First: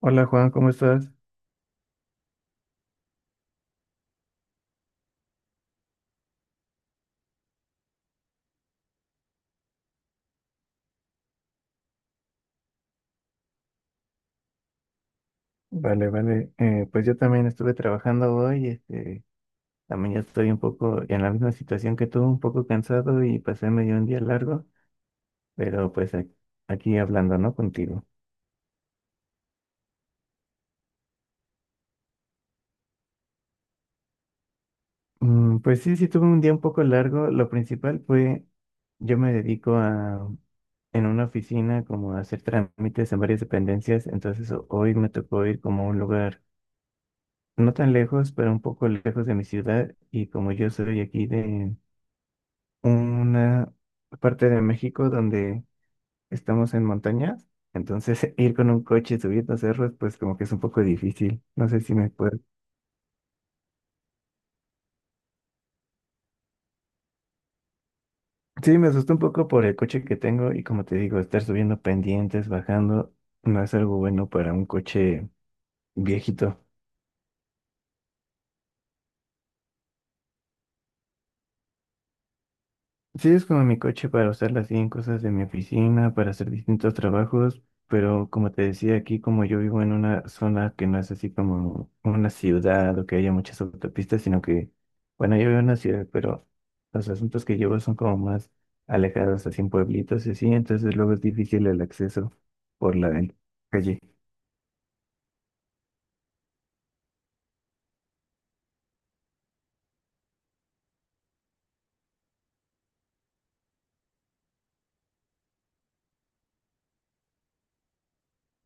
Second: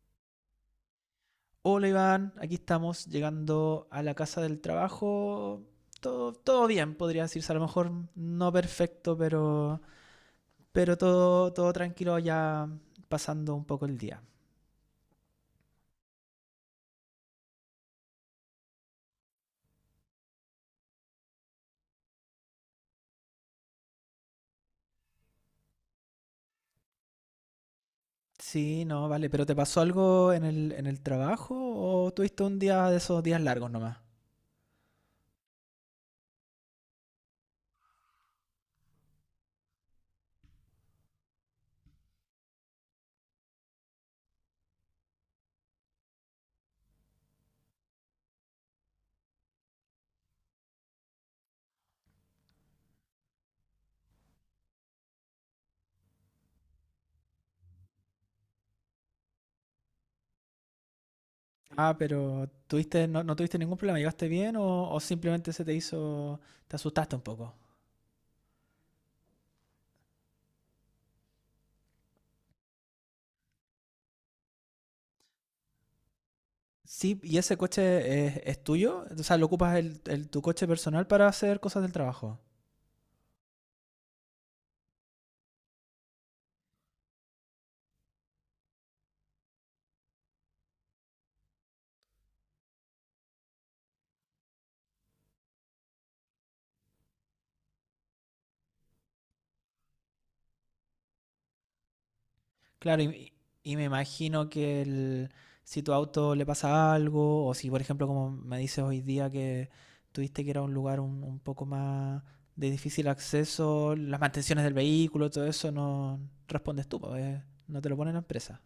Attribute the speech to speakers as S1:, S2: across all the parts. S1: Hola Juan, ¿cómo estás?
S2: Hola Iván, aquí estamos llegando a la casa del trabajo. Todo bien, podría decirse. A lo mejor no perfecto, pero, pero todo tranquilo ya pasando un poco el día.
S1: Vale, vale. Pues yo también estuve trabajando hoy, también ya estoy un poco en la misma situación que tú, un poco cansado y pasé medio un día largo, pero pues aquí hablando, ¿no? Contigo.
S2: Sí, no, vale. ¿Pero te pasó algo en el trabajo o tuviste un día de esos días largos nomás?
S1: Pues sí, sí tuve un día un poco largo. Lo principal fue, yo me dedico a, en una oficina como a hacer trámites en varias dependencias, entonces hoy me tocó ir como a un lugar no tan lejos, pero un poco lejos de mi ciudad y como yo soy aquí de una parte de México donde estamos en montañas, entonces ir con un coche subiendo cerros, pues como que es un poco difícil. No sé
S2: Ah,
S1: si me puedo.
S2: pero tuviste, no, no tuviste ningún problema, ¿llegaste bien o simplemente se te hizo, te asustaste un poco?
S1: Sí, me asustó un poco por el coche que tengo y como te digo, estar subiendo pendientes, bajando, no es algo bueno para un coche viejito.
S2: Sí, ¿y ese coche es tuyo? O sea, ¿lo ocupas tu coche personal para hacer cosas del trabajo?
S1: Sí, es como mi coche para usarla así en cosas de mi oficina, para hacer distintos trabajos, pero como te decía aquí, como yo vivo en una zona que no es así como una ciudad o que haya muchas autopistas, sino que, bueno, yo vivo en una ciudad, pero los asuntos que llevo son como más alejados, así en pueblitos y así, entonces luego es difícil el acceso por
S2: Claro,
S1: la
S2: y, y me
S1: calle.
S2: imagino si tu auto le pasa algo, o si por ejemplo como me dices hoy día que tuviste que era un lugar un poco más de difícil acceso, las mantenciones del vehículo, todo eso no respondes tú, pues, no te lo pone la empresa.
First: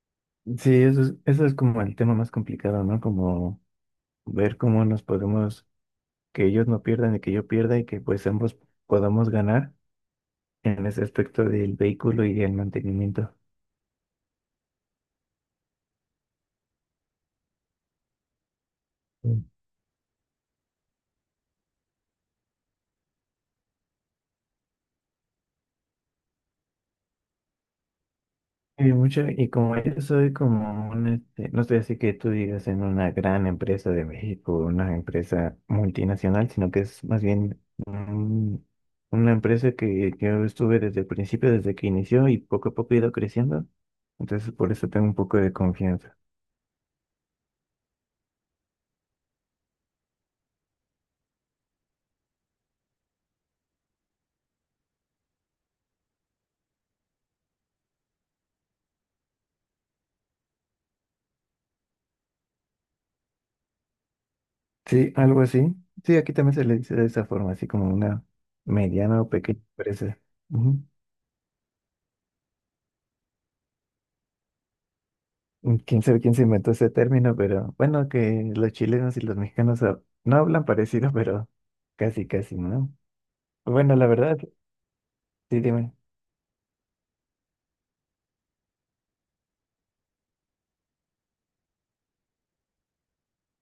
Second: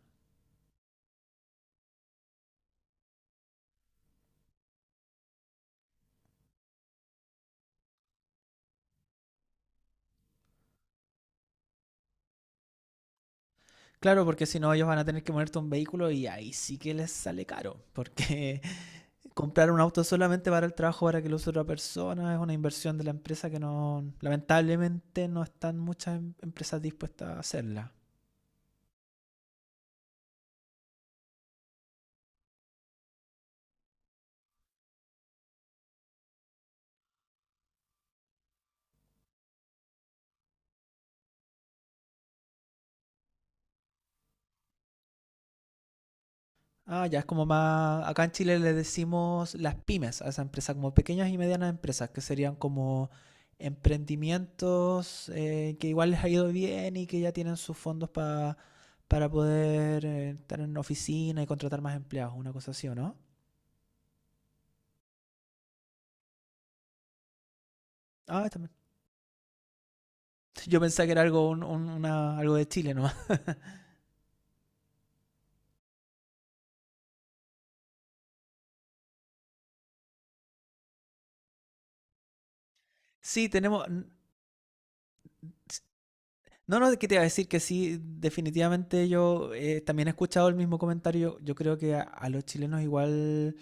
S1: Sí, eso es como el tema más complicado, ¿no? Como ver cómo nos podemos, que ellos no pierdan y que yo pierda y que pues ambos podamos ganar en ese aspecto del vehículo y del mantenimiento.
S2: Claro, porque si no, ellos van a tener que ponerte un vehículo y ahí sí que les sale caro, porque
S1: Mm.
S2: comprar un auto solamente para el trabajo, para que lo use otra persona, es una inversión de la empresa que no, lamentablemente no están muchas empresas dispuestas a hacerla.
S1: Y mucho, y como yo soy como no estoy así que tú digas en una gran empresa de México, una empresa multinacional, sino que es más bien un- una empresa que yo estuve desde el principio, desde que inició y poco a poco he ido creciendo. Entonces, por eso tengo un poco de confianza.
S2: Ah, ya es como más. Acá en Chile le decimos las pymes a esa empresa, como pequeñas y medianas empresas, que serían como emprendimientos que igual les ha ido bien y que ya tienen sus fondos para poder estar en oficina y contratar más empleados, una cosa así, ¿o no?
S1: Sí, algo así. Sí, aquí también se le dice de esa forma, así como una
S2: Ah, también.
S1: mediana o pequeña empresa.
S2: Yo
S1: Ujú.
S2: pensaba que era algo, algo de Chile nomás.
S1: Quién sabe quién se inventó ese término, pero bueno, que los chilenos y los mexicanos no hablan parecido, pero casi, casi, ¿no?
S2: Sí, tenemos.
S1: Bueno, la verdad, sí,
S2: S-
S1: dime.
S2: No, no, ¿qué te iba a decir? Que sí, definitivamente yo también he escuchado el mismo comentario. Yo creo que a los chilenos igual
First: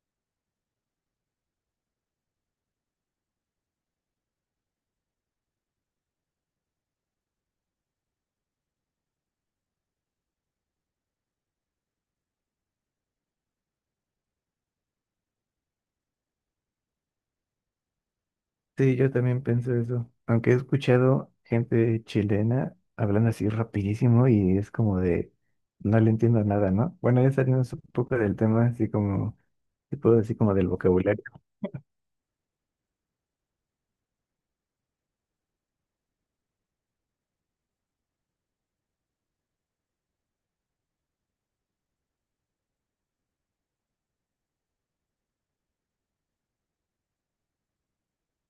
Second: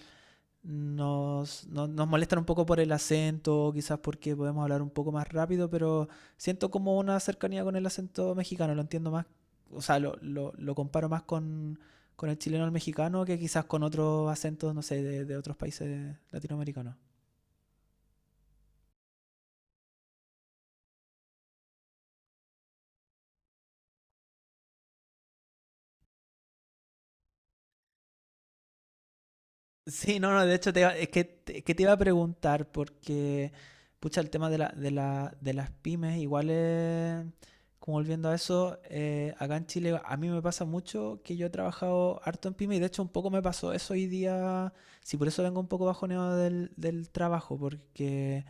S2: Nos, no- nos molestan un poco por el acento, quizás porque podemos hablar un poco más rápido, pero siento como una cercanía con el acento mexicano, lo entiendo más, o sea, lo comparo más con el chileno al mexicano que quizás con otros acentos, no sé, de otros países latinoamericanos.
S1: Sí, yo también pienso eso. Aunque he escuchado gente chilena hablando así rapidísimo y es como de, no le entiendo nada, ¿no? Bueno, ya salimos un poco del tema, así como, te puedo
S2: Sí, no,
S1: decir
S2: no,
S1: como
S2: de
S1: del
S2: hecho es que,
S1: vocabulario.
S2: que te iba a preguntar porque, pucha, el tema de las pymes, igual es, como volviendo a eso, acá en Chile a mí me pasa mucho que yo he trabajado harto en pymes y de hecho un poco me pasó eso hoy día, sí, por eso vengo un poco bajoneado del trabajo, porque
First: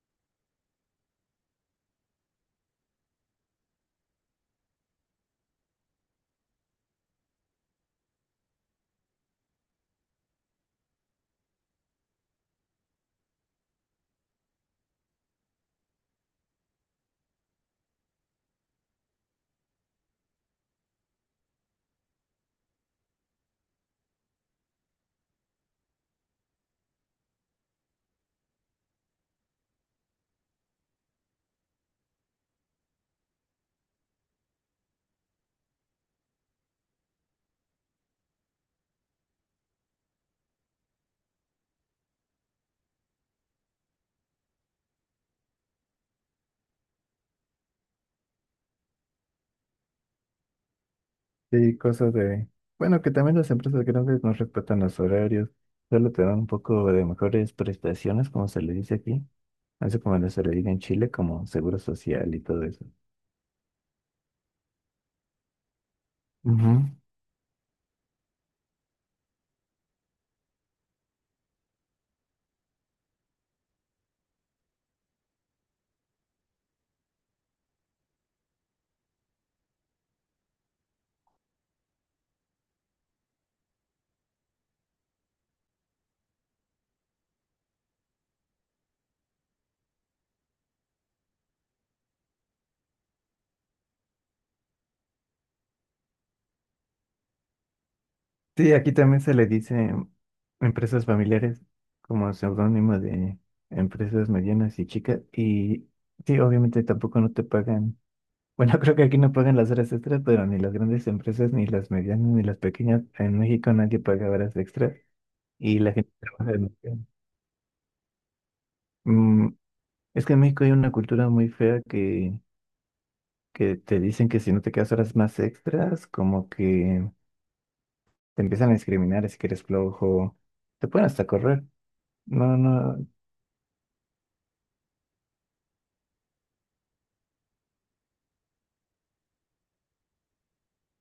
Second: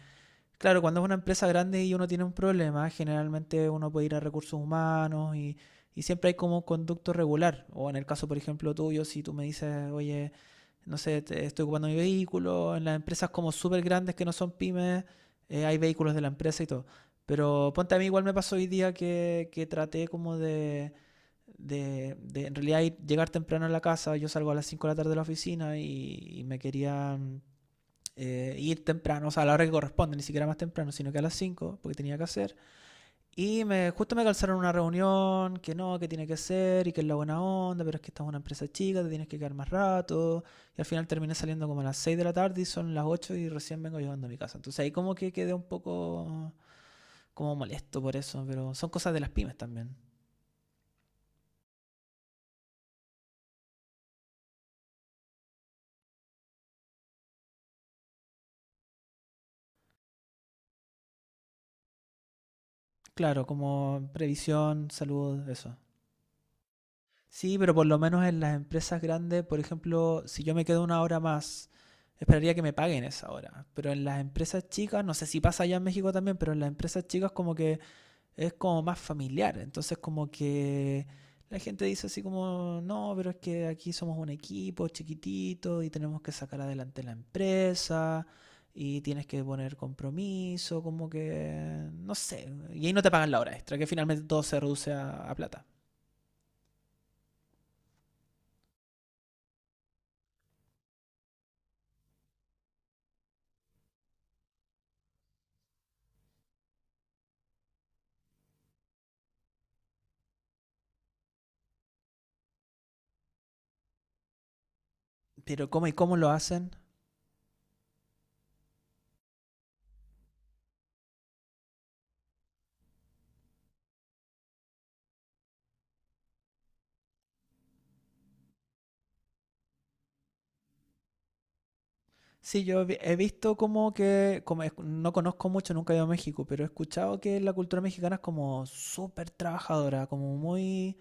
S2: claro, cuando es una empresa grande y uno tiene un problema, generalmente uno puede ir a recursos humanos y siempre hay como un conducto regular. O en el caso, por ejemplo, tuyo, si tú me dices, oye, no sé, estoy ocupando mi vehículo, en las empresas como súper grandes que no son pymes, hay vehículos de la empresa y todo. Pero ponte a mí, igual me pasó hoy día que traté como de en realidad llegar temprano a la casa. Yo salgo a las 5 de la tarde de la oficina y me quería ir temprano, o sea, a la hora que corresponde, ni siquiera más temprano, sino que a las 5 porque tenía que hacer. Y justo me calzaron una reunión, que no, que tiene que ser, y que es la buena onda, pero es que esta es una empresa chica, te tienes que quedar más rato. Y al final terminé saliendo como a las 6 de la tarde y son las 8 y recién vengo llegando a mi casa. Entonces ahí como que quedé un poco como molesto por eso, pero son cosas de las pymes también.
S1: Sí, cosas de, bueno, que también las empresas grandes no respetan los horarios, solo te dan un poco de mejores prestaciones, como se le dice aquí. Eso como no se le dice en Chile, como seguro social y todo eso.
S2: Claro, como previsión, salud, eso.
S1: Ujú.
S2: Sí, pero por lo menos en las empresas grandes, por ejemplo, si yo me quedo una hora más, esperaría que me paguen esa hora. Pero en las empresas chicas, no sé si pasa allá en México también, pero en las empresas chicas como que es como más familiar. Entonces como que la gente dice así como, no, pero es que aquí somos un equipo chiquitito y tenemos que sacar adelante la empresa y tienes que poner compromiso, como que, no sé. Y ahí no te pagan la hora extra, que finalmente todo se reduce a plata.
S1: Sí, aquí también se le dice empresas familiares como seudónimo de empresas medianas y chicas. Y sí, obviamente tampoco no te pagan. Bueno, creo que aquí no pagan las horas extras, pero ni las grandes empresas, ni las medianas, ni las pequeñas. En México nadie paga horas extras
S2: Pero
S1: y
S2: cómo
S1: la
S2: y
S1: gente
S2: cómo lo
S1: trabaja
S2: hacen.
S1: demasiado. Mm, es que en México hay una cultura muy fea que te dicen que si no te quedas horas más extras, como que te empiezan a discriminar si que eres flojo. Te pueden hasta correr. No,
S2: Sí, yo
S1: no,
S2: he visto como que, como no conozco mucho, nunca he ido a México, pero he escuchado que la cultura mexicana es como súper trabajadora, como muy,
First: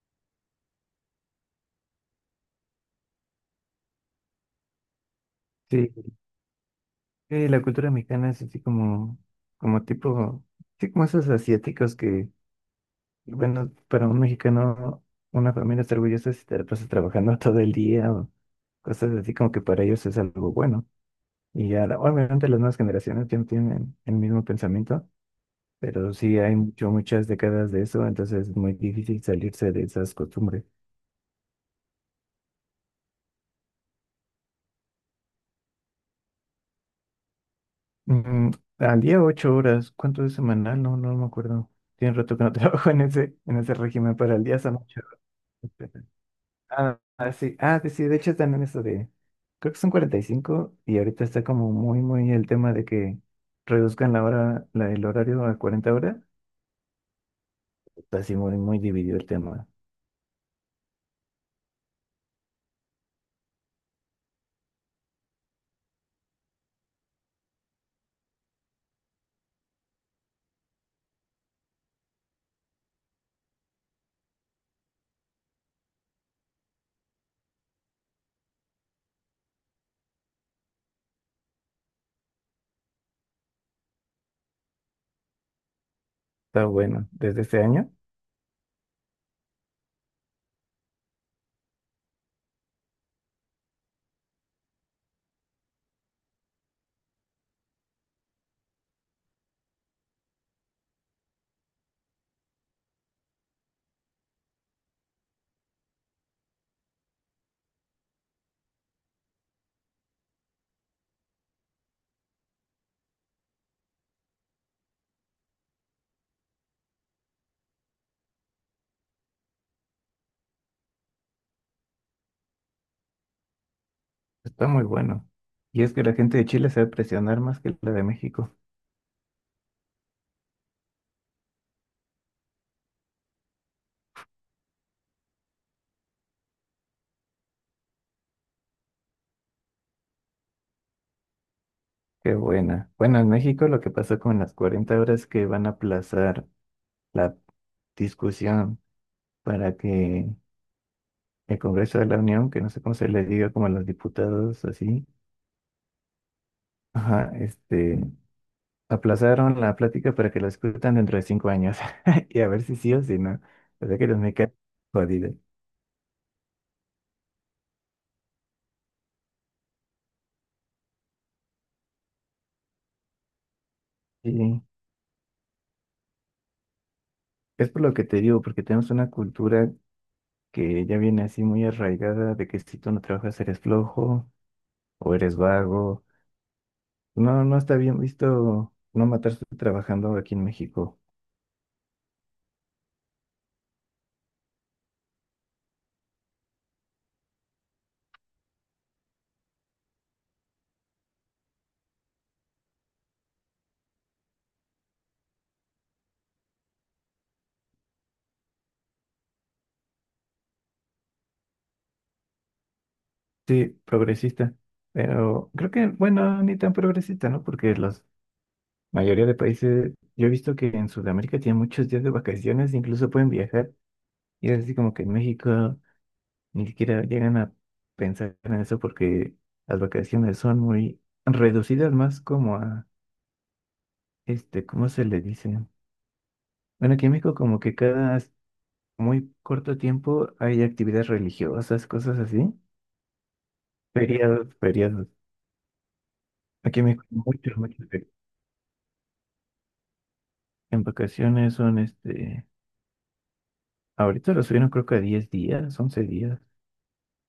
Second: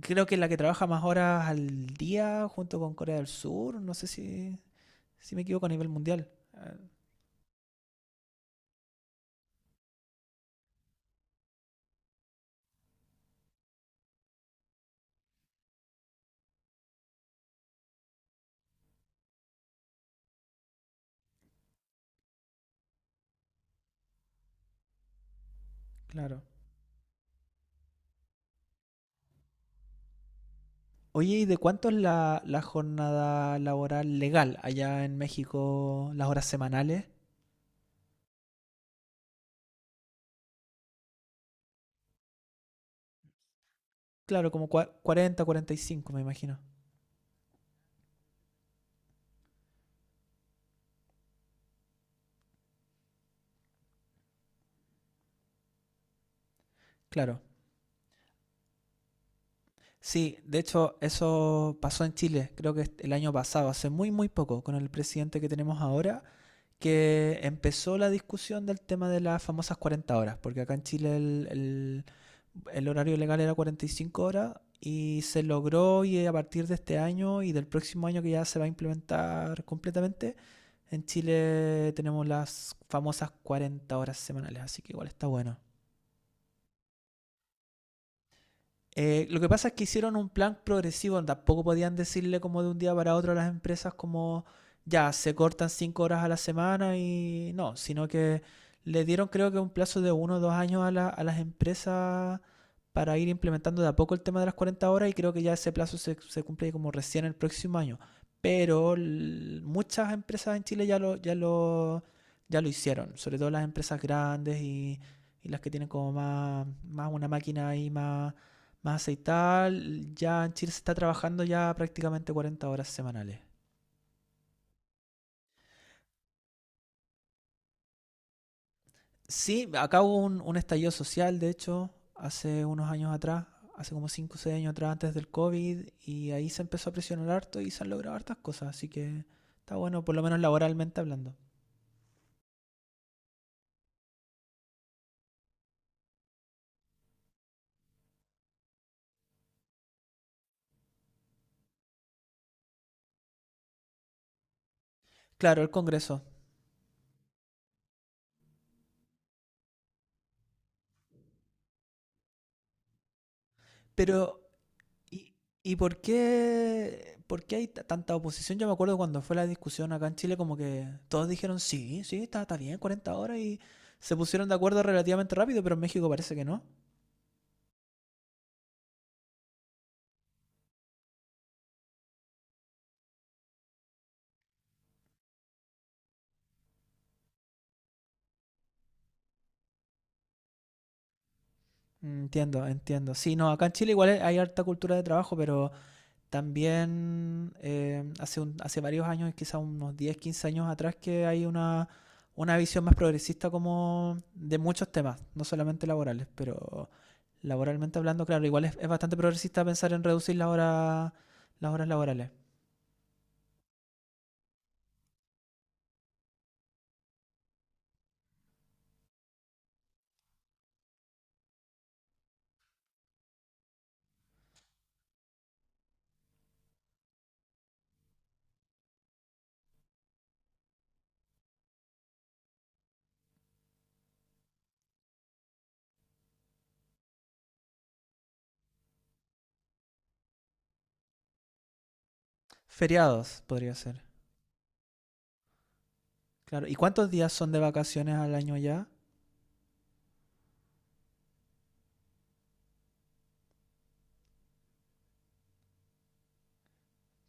S2: creo que es la que trabaja más horas al día junto con Corea del Sur, no sé si me equivoco a nivel
S1: sí.
S2: mundial. Ah,
S1: Sí, la cultura mexicana es así como, como tipo, sí, como esos asiáticos que, bueno, para un mexicano, una familia está orgullosa si te la pasas trabajando todo el día o cosas así como que para ellos es algo bueno. Y ya, obviamente las nuevas generaciones ya no tienen el mismo pensamiento, pero sí
S2: claro.
S1: hay mucho, muchas décadas de eso, entonces es muy difícil salirse de esas costumbres.
S2: Oye, ¿y de cuánto es la jornada laboral legal allá en México, las horas semanales?
S1: Mm, Al día 8 horas, ¿cuánto es semanal? No, no me acuerdo. Tiene rato que no trabajo en ese régimen, pero al
S2: Claro,
S1: día
S2: como
S1: son 8 horas.
S2: 40, 45, me imagino.
S1: Ah, ah, sí, ah, sí, sí, de hecho están en eso de, creo que son 45 y ahorita está como muy, muy el tema de que reduzcan la hora, la, el horario a 40 horas.
S2: Claro.
S1: Está así muy, muy dividido el tema.
S2: Sí, de hecho, eso pasó en Chile, creo que el año pasado, hace muy, muy poco, con el presidente que tenemos ahora, que empezó la discusión del tema de las famosas 40 horas, porque acá en Chile el horario legal era 45 horas y se logró y a partir de este año y del próximo año que ya se va a implementar completamente, en Chile tenemos las famosas 40 horas semanales, así que igual está bueno.
S1: Está bueno, desde este año
S2: Lo que pasa es que hicieron un plan progresivo, tampoco podían decirle como de un día para otro a las empresas como ya se cortan 5 horas a la semana y no, sino que le dieron creo que un plazo de 1 o 2 años a las empresas para ir implementando de a poco el tema de las 40 horas y creo que ya ese plazo se cumple como recién el próximo año. Pero muchas empresas en Chile ya lo hicieron, sobre todo las empresas grandes y las que tienen como más, más una máquina ahí más más aceitada. Ya en Chile se está trabajando ya prácticamente 40 horas semanales.
S1: está muy bueno. Y es que la gente de Chile sabe presionar más que la de México.
S2: Sí, acá hubo un estallido social, de hecho, hace unos años atrás, hace como 5 o 6 años atrás, antes del COVID, y ahí se empezó a presionar harto y se han logrado hartas cosas, así que está bueno, por lo menos laboralmente hablando.
S1: Qué buena. Bueno, en México lo que pasó con las 40 horas que van a aplazar la discusión para que el Congreso de la Unión, que no sé cómo se le diga como a los diputados así,
S2: Claro, el Congreso.
S1: ajá, aplazaron la plática para que la escutan dentro de 5 años y a ver si sí o si no. O sea que los me
S2: Pero,
S1: caen
S2: ¿Y,
S1: jodidos.
S2: y por qué hay tanta oposición? Yo me acuerdo cuando fue la discusión acá en Chile, como que todos dijeron, sí, sí, está, bien, 40 horas y se pusieron de
S1: Y
S2: acuerdo relativamente rápido, pero en México parece que no.
S1: es por lo que te digo, porque tenemos una cultura que ya viene así muy arraigada de que si tú no trabajas eres flojo o eres vago. No, no está bien visto no matarse trabajando aquí en México.
S2: Entiendo, entiendo. Sí, no, acá en Chile igual hay harta cultura de trabajo, pero también hace varios años, quizás unos 10, 15 años atrás, que hay una visión más progresista como de muchos temas, no solamente laborales, pero laboralmente hablando, claro, igual es bastante progresista pensar en reducir la hora, las horas laborales.
S1: Sí, progresista. Pero creo que, bueno, ni tan progresista, ¿no? Porque la mayoría de países, yo he visto que en Sudamérica tienen muchos días de vacaciones, incluso pueden viajar. Y es así como que en México ni siquiera llegan a pensar en eso porque las vacaciones son muy reducidas más como a, ¿cómo se le dice? Bueno, aquí en México como que cada muy corto tiempo hay actividades religiosas, cosas así.
S2: Feriados podría ser.
S1: Feriados, feriados.
S2: Claro, ¿y
S1: Aquí en México
S2: cuántos días son
S1: muchos,
S2: de
S1: muchos.
S2: vacaciones al año ya?
S1: En vacaciones son este. Ahorita lo subieron creo que a 10 días, 11 días.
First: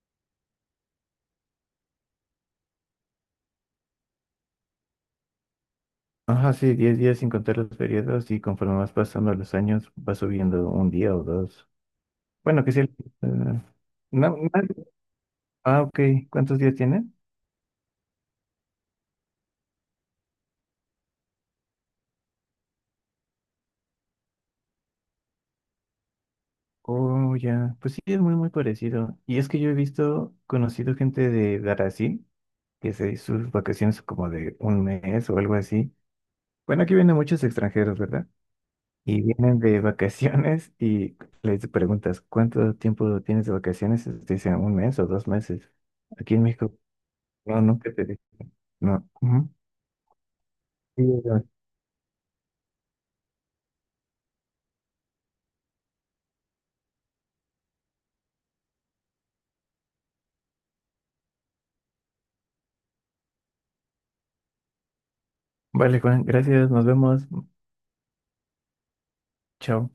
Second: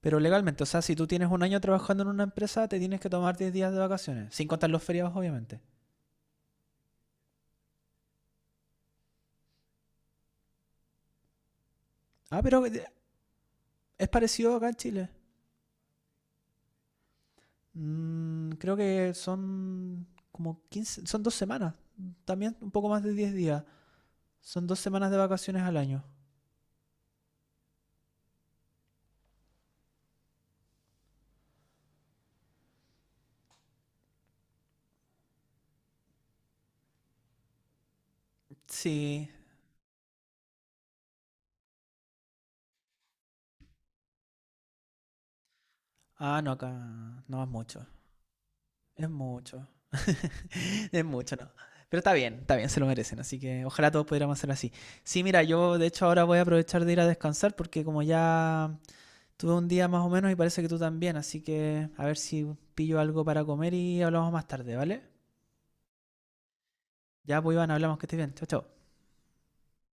S2: Pero legalmente, o sea, si tú tienes un año trabajando en una empresa, te tienes que tomar 10 días de vacaciones, sin contar los feriados, obviamente.
S1: Ajá, sí, 10 días sin contar los periodos y conforme vas pasando los años va subiendo un día o dos.
S2: Ah, pero
S1: Bueno, que sí. No,
S2: es
S1: no-
S2: parecido acá en Chile.
S1: ah, ok. ¿Cuántos días tiene?
S2: Creo que son como 15 son 2 semanas, también un poco más de 10 días. Son dos semanas de vacaciones al año.
S1: Oh, ya. Pues sí, es muy, muy parecido. Y es que yo he visto, conocido gente de Brasil que se hizo sus vacaciones como de un mes o algo así. Bueno, aquí vienen muchos extranjeros, ¿verdad? Y
S2: Sí.
S1: vienen de vacaciones y les preguntas, ¿cuánto tiempo tienes de vacaciones? Y te dicen un mes o 2 meses. Aquí
S2: Ah,
S1: en
S2: no, acá
S1: México,
S2: no es
S1: no,
S2: mucho.
S1: nunca te dicen. No.
S2: Es
S1: Ujú.
S2: mucho.
S1: Sí,
S2: Es mucho,
S1: ya.
S2: ¿no? Pero está bien, se lo merecen. Así que ojalá todos pudiéramos hacer así. Sí, mira, yo de hecho ahora voy a aprovechar de ir a descansar porque como ya tuve un día más o menos y parece que tú también. Así que a ver si pillo algo para comer y hablamos más tarde, ¿vale?
S1: Vale, Juan, gracias, nos vemos.
S2: Ya, pues Iván, hablamos, que estés bien. Chao, chao.
S1: Chao.